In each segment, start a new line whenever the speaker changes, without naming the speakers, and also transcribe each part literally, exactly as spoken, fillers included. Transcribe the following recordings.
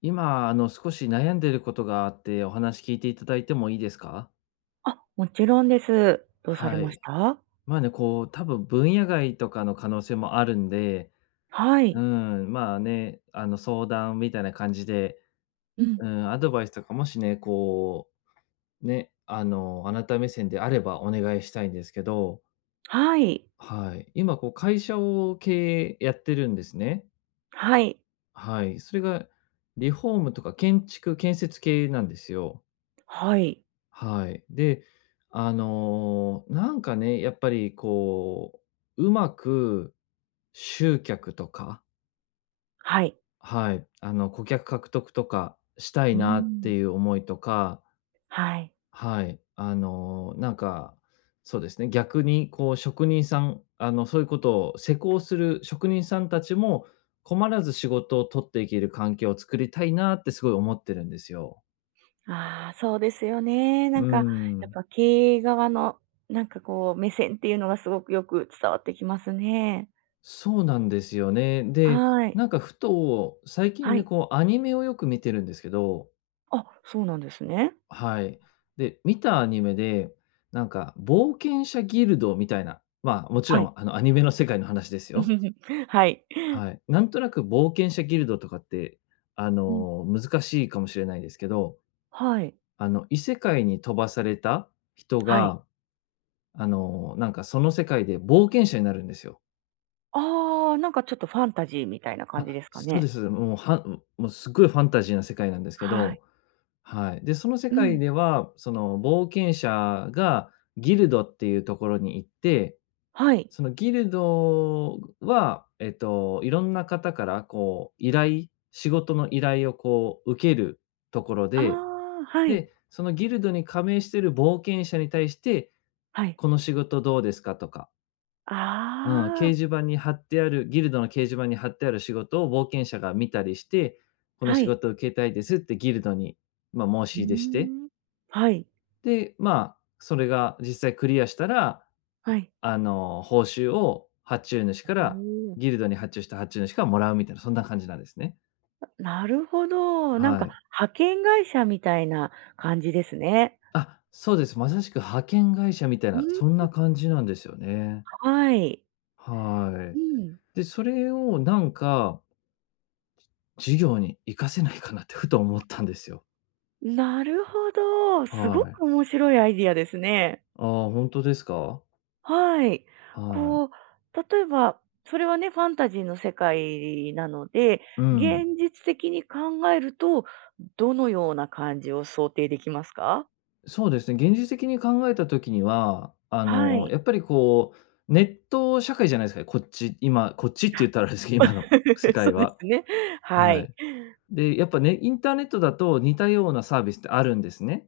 今、あの、少し悩んでることがあって、お話聞いていただいてもいいですか？
あ、もちろんです。どうされ
は
まし
い。
た？
まあね、こう、多分分野外とかの可能性もあるんで、
は
う
い。
ん、まあね、あの、相談みたいな感じで、
うん。
うん、アドバイスとかもしね、こう、ね、あの、あなた目線であればお願いしたいんですけど、
はい。
はい。今、こう、会社を経営やってるんですね。
はい。
はい。それがリフォームとか建築、建設系なんですよ。
はい。
はい。で、あの、なんかね、やっぱりこう、うまく集客とか、
はい。
はい、あの、顧客獲得とかした
う
い
ー
なって
ん。
いう思いとか、
はい。
はい、あの、なんか、そうですね、逆にこう、職人さん、あの、そういうことを施工する職人さんたちも困らず仕事を取っていける環境を作りたいなってすごい思ってるんですよ。
ああ、そうですよね。な
う
んか、やっ
ん。
ぱ経営側の、なんかこう、目線っていうのがすごくよく伝わってきますね。
そうなんですよね。で、
はい。
なんかふと、最近
は
ね、
い。
こうアニメをよく見てるんですけど、
あ、そうなんですね。
はい。で、見たアニメで、なんか冒険者ギルドみたいな、まあ、もち
は
ろ
い。
んあのアニメの世界の話ですよ。
はい。
はい。なんとなく冒険者ギルドとかって、あ
うん。
の、難しいかもしれないですけど、
はい。
あの、異世界に飛ばされた人
はい。
が、あの、なんかその世界で冒険者になるんですよ。
ああ、なんかちょっとファンタジーみたいな感じ
あ、
ですか
そう
ね。
です。もうはもうすっごいファンタジーな世界なんですけ
はい。
ど、はい。で、その世
う
界
ん。
では、その冒険者がギルドっていうところに行って、
はい。
そのギルドは、えっと、いろんな方からこう依頼、仕事の依頼をこう受けるところ
あ
で、
あ、はい。
で、そのギルドに加盟している冒険者に対して、
はい。
この仕事どうですかとか、うん、
あ
掲示
あ、
板に貼ってある、ギルドの掲示板に貼ってある仕事を冒険者が見たりして、この
は
仕
い。
事を受けたいですってギルドに、まあ、申
う
し出して、
ーん。はい、
で、まあ、それが実際クリアしたら、
はい。
あの、報酬を発注主
お
から、
お。
ギルドに発注した発注主からもらうみたいな、そんな感じなんですね。
なるほど。なん
は
か
い。
派遣会社みたいな感じですね。
あ、そうです。まさしく派遣会社みたい
う
な、
ん。
そんな感じなんですよね。
はい。
は
うん。
い。で、それをなんか、事業に活かせないかなってふと思ったんですよ。
なるほど。す
は
ごく
い。
面白いアイディアですね。
ああ、本当ですか？
はい。
はい。
こう、例えば、それはね、ファンタジーの世界なので、
うん。
現実的に考えると、どのような感じを想定できますか？
そうですね、現実的に考えた時には、あ
は
の、
い。
やっぱりこう、ネット社会じゃないですかね、こっち、今、こっちって言ったらあれですけ
あ、
ど、今の世
そ
界
うで
は。
すね。は
は
い。
い。で、やっぱね、インターネットだと似たようなサービスってあるんですね。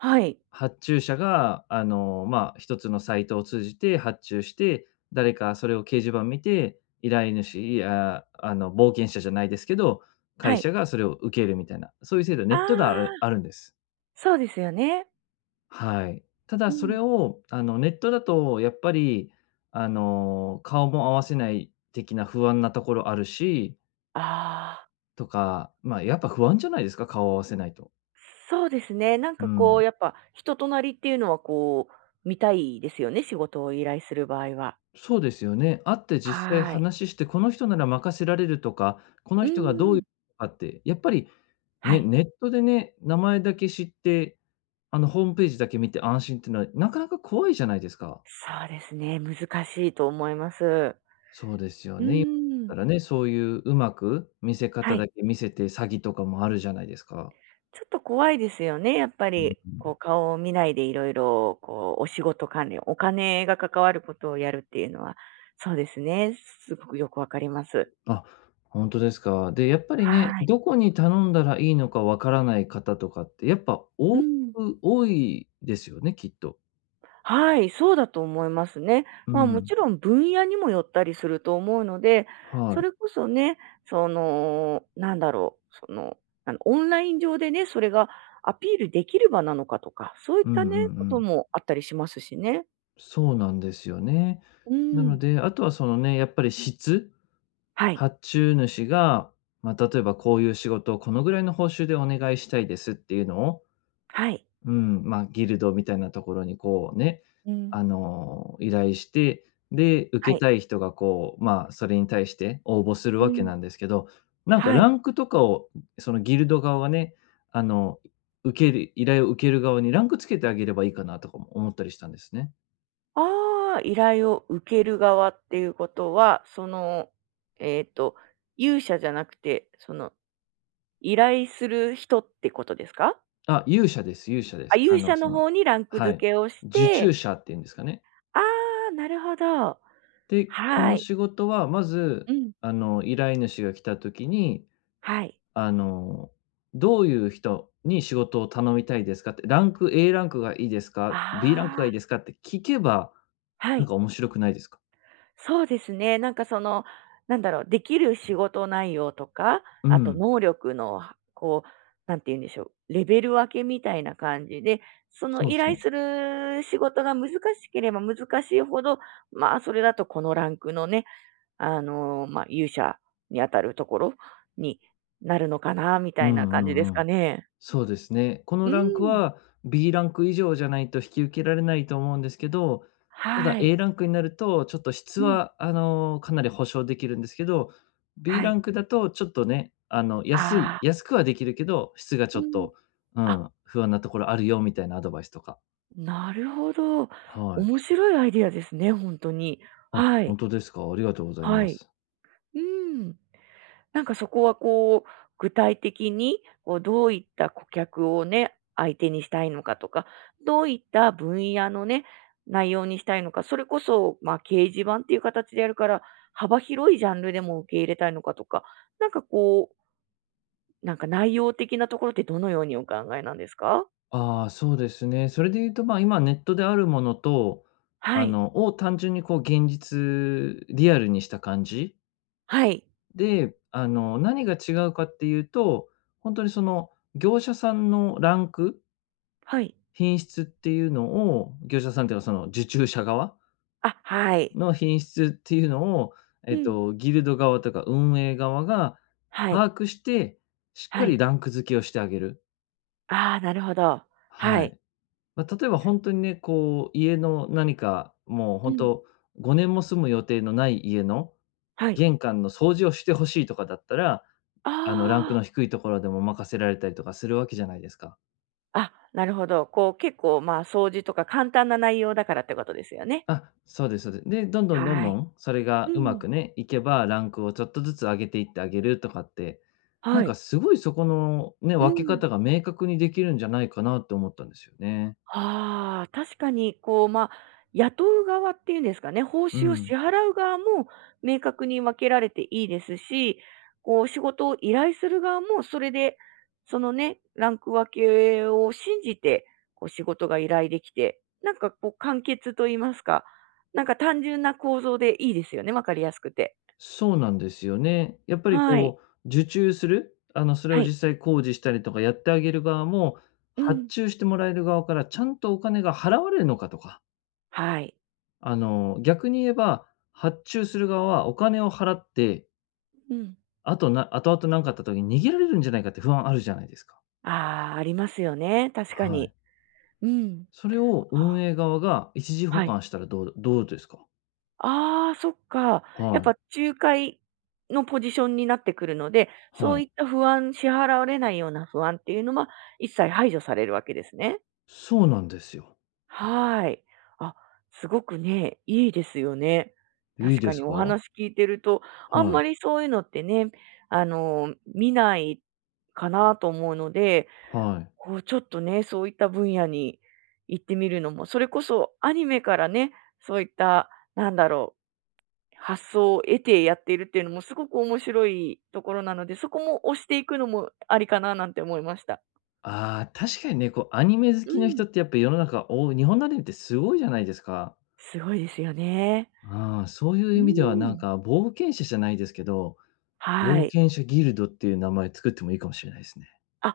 はい。
発注者が、あの、まあ、一つのサイトを通じて発注して、誰かそれを掲示板見て、依頼主や、あの、冒険者じゃないですけど、
は
会
い。
社がそれを受けるみたいな、そういう制度はネ
あ
ットではある
あ、
あるんです。
そうですよね。
はい。ただ
う
そ
ん。
れを、あの、ネットだとやっぱり、あの、顔も合わせない的な不安なところあるし、
ああ、
とか、まあ、やっぱ不安じゃないですか、顔を合わせないと。
そうですね。なん
う
かこう、
ん。
やっぱ人となりっていうのはこう、見たいですよね、仕事を依頼する場合は。
そうですよね。会って実際
はい。
話して、この人なら任せられるとか、こ
う
の人がどういう
ん。
人かって、やっぱり、
は
ね、
い。
ネットでね、名前だけ知って、あの、ホームページだけ見て安心っていうのは、なかなか怖いじゃないですか。
そうですね、難しいと思います。
そうですよ
う
ね。今
ん。
だったらね、そういううまく見せ
は
方
い。
だけ見せて詐欺とかもあるじゃないですか。
ちょっと怖いですよね、やっぱ
うん
り。
う
こう
ん。
顔を見ないでいろいろこうお仕事関連、お金が関わることをやるっていうのは、そうですね、すごくよくわかります。
あ、本当ですか。で、やっぱりね、
はい。
どこに頼んだらいいのかわからない方とかって、やっぱ
う
多く
ん。
多いですよね、きっと。
はい、そうだと思いますね。
う
まあも
ん。
ちろん分野にもよったりすると思うので、
は
そ
い。
れこそね、その、なんだろう、その、あのオンライン上でね、それがアピールできる場なのかとか、そういっ
うん
た
う
ね、こ
んう
と
ん。
もあったりしますしね。
そうなんですよね。
う
なの
ん。
で、あとはそのね、やっぱり質、
はい。
発注主が、まあ、例えばこういう仕事をこのぐらいの報酬でお願いしたいですっていうのを、
はい。
うん、まあ、ギルドみたいなところにこうね、
うん。
あの、依頼して、で、受
は
け
い。
たい人がこう、まあ、それに対して応募する
う
わけ
ん。
なんですけど、なんか
はい。
ランクとかを、そのギルド側はね、あの、受ける依頼を受ける側にランクつけてあげればいいかなとかも思ったりしたんですね。
ああ、依頼を受ける側っていうことは、その、えっと、勇者じゃなくて、その、依頼する人ってことですか？
あ、勇者です、勇者で
あ、
す。
勇
あ
者
の、そ
の
の、
方にランク
は
付
い。
けをし
受注
て、
者っていうんですかね。
ああ、なるほど。
で、こ
は
の
い。
仕事はま
う
ず、
ん。
あの、依頼主が来た時に、
はい。
あの、どういう人に仕事を頼みたいですかって、ランク A ランクがいいですか？B ランクが
あ
いいですか？って聞けば、
あ、は
なん
い。
か面白くないですか？
そうですね。なんかその、なんだろう、できる仕事内容とか、
う
あと
ん、
能力の、はこう、なんて言うんでしょう、レベル分けみたいな感じで、その
そう
依
そ
頼
う。
する仕事が難しければ難しいほど、まあ、それだとこのランクのね、あの、まあ、勇者にあたるところになるのかな、みた
う
いな
んう
感じです
んう
か
ん。
ね。
そうですね。この
うー
ランク
ん。
は B ランク以上じゃないと引き受けられないと思うんですけど、ただ
はい。
A ランクになると、ちょっと質
うん。
は、あの、かなり保証できるんですけど、B
は
ラ
い。
ンクだとちょっとね、あの、安
あ
い
あ。
安くはできるけど、質がち
う
ょっ
ん。
と、う
あ、
ん、不安なところあるよみたいなアドバイスとか。
なるほど。
はい。
面白いアイディアですね、本当に。
あ、
は
本
い。
当ですか。ありがとうござい
は
ま
い。
す。
うん。なんかそこはこう、具体的に、こうどういった顧客をね、相手にしたいのかとか、どういった分野のね、内容にしたいのか、それこそ、まあ、掲示板っていう形でやるから、幅広いジャンルでも受け入れたいのかとか、なんかこう、なんか内容的なところってどのようにお考えなんですか？
ああ、そうですね。それで言うと、まあ、今ネットであるものと、
は
あ
い。
の、を単純にこう現実リアルにした感じ
はい。
で、あの、何が違うかっていうと、本当にその業者さんのランク、
はい。
品質っていうのを、業者さんっていうかその受注者側
あ、はい。
の品質っていうのを、
う
えっ
ん。
と、ギルド側とか運営側が
はい。
把握して、しっ
は
かり
い。
ランク付けをしてあげる。
ああ、なるほど。は
は
い。
い。まあ、例えば本当にね、こう、家の何か、もう
う
本
ん。
当とごねんも住む予定のない家の
はい。
玄関の掃除をしてほしいとかだったら、あの、ランク
あ
の低いところでも任せられたりとかするわけじゃないですか。
あ、あ、なるほど。こう結構、まあ、掃除とか簡単な内容だからってことですよね。
あ、そうですそうです。で、どんどんどん
は
ど
い。
ん、それが
う
うま
ん。
くね、いけば、ランクをちょっとずつ上げていってあげるとかって、な
は
んか
い。
すごいそこのね、
う
分け
ん。
方が明確にできるんじゃないかなと思ったんですよね。
ああ、確かに、こう、まあ、雇う側っていうんですかね、報
う
酬を支
ん。
払う側も明確に分けられていいですし、こう、仕事を依頼する側もそれで、そのね、ランク分けを信じて、こう、仕事が依頼できて、なんか、こう、簡潔と言いますか、なんか、単純な構造でいいですよね、わかりやすくて。
そうなんですよね。やっぱり
はい。
こう、受注する、あの、それ
は
を
い。
実際工事したりとかやってあげる側も、
う
発
ん。
注してもらえる側からちゃんとお金が払われるのかとか、
はい。
あの、逆に言えば、発注する側はお金を払って、
うん。
あとな後々何かあった時に逃げられるんじゃないかって不安あるじゃないですか。
ああ、ありますよね、確か
は
に。
い。
うん。
それを
あ、
運営側が一時保
はい。
管したらどうどうですか？
ああ、そっか。やっ
はい、
ぱ仲介のポジションになってくるので、そ
は
うい
い。
った不安支払われないような不安っていうのは、一切排除されるわけですね。
そうなんですよ。
はい。あ、すごくね、いいですよね。
いい
確か
で
に
す
お
か？
話聞いてると、あん
は
ま
い、
りそういうのってね、あの、見ないかなと思うので、
はい。
こうちょっとね、そういった分野に行ってみるのも、それこそアニメからね、そういった、なんだろう、発想を得てやっているっていうのもすごく面白いところなので、そこも押していくのもありかななんて思いました。
ああ、確かにね、こうアニメ好
う
きの
ん。
人ってやっぱ世の中、お日本のアニメってすごいじゃないですか。
すごいですよね。
ああ、そういう
う
意味では
ー
なん
ん。
か冒険者じゃないですけど、
は
冒
い。
険者ギルドっていう名前作ってもいいかもしれないですね。
あ、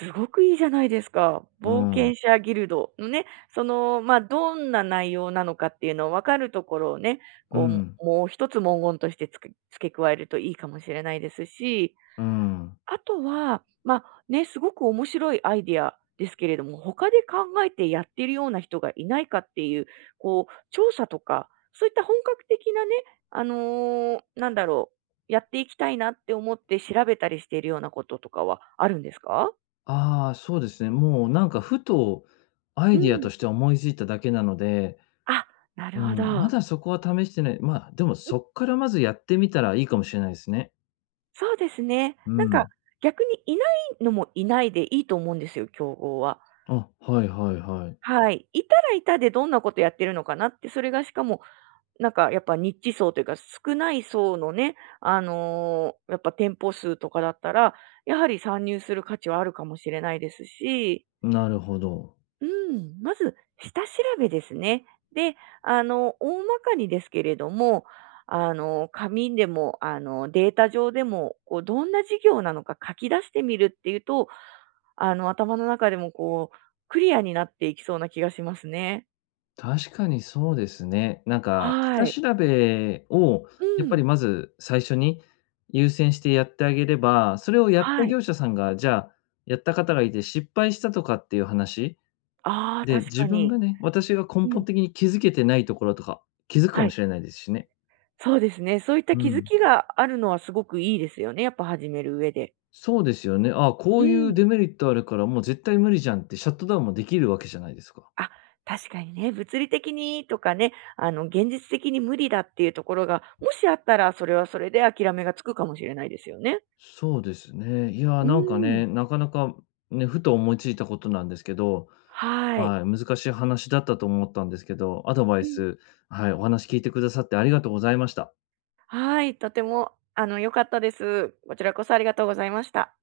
すごくいいじゃないですか。
う
冒
ん。
険者ギルドのね、その、まあ、どんな内容なのかっていうのを分かるところをね、
う
こ
ん。
う、もう一つ文言としてつけ付け加えるといいかもしれないですし、
うん。
あとは、ま、ね、すごく面白いアイディアですけれども、他で考えてやってるような人がいないかっていう、こう、調査とか、そういった本格的なね、あの、なんだろう、やっていきたいなって思って調べたりしているようなこととかはあるんですか？
ああ、そうですね。もうなんかふとア
う
イディア
ん。
として思いついただけなので、
あ、な
う
るほ
ん、ま
ど。
だそこは試してない。まあ、でもそっからまずやってみたらいいかもしれないですね。
そうですね。
う
なんか、
ん。
逆にいないのもいないでいいと思うんですよ、競合は。
あ、はいはいはい。
はい。いたらいたでどんなことやってるのかなって、それがしかもなんかやっぱニッチ層というか、少ない層のね、あの、やっぱ店舗数とかだったら、やはり参入する価値はあるかもしれないですし、
なるほど。
うん、まず下調べですね。で、あの、大まかにですけれども、あの、紙でも、あの、データ上でも、こう、どんな事業なのか書き出してみるっていうと、あの、頭の中でもこう、クリアになっていきそうな気がしますね。
確かにそうですね。なんか、
は
下
い。
調べを
う
やっぱ
ん。
りまず最初に優先してやってあげれば、それをやった
はい。
業者さんが、じゃあ、やった方がいて失敗したとかっていう話
ああ、
で、
確
自
か
分
に。
がね、私が根
うん。
本的に気づけてないところとか、気づくか
は
も
い。
しれないですしね。
そうですね。そういった
う
気づ
ん。
きがあるのはすごくいいですよね、やっぱ始める上で。
そうですよね。あこ
う
ういう
ん。
デメリットあるから、もう絶対無理じゃんってシャットダウンもできるわけじゃないですか。
あ、確かにね、物理的にとかね、あの、現実的に無理だっていうところが、もしあったらそれはそれで諦めがつくかもしれないですよね。
そうですね。いやー、
う
なんか
ん。
ね、なかなかね、ふと思いついたことなんですけど、
はい。
はい、難しい話だったと思ったんですけど、アドバ
う
イ
ん。
ス、はい、お話聞いてくださってありがとうございました。
はい、とてもあの良かったです。こちらこそありがとうございました。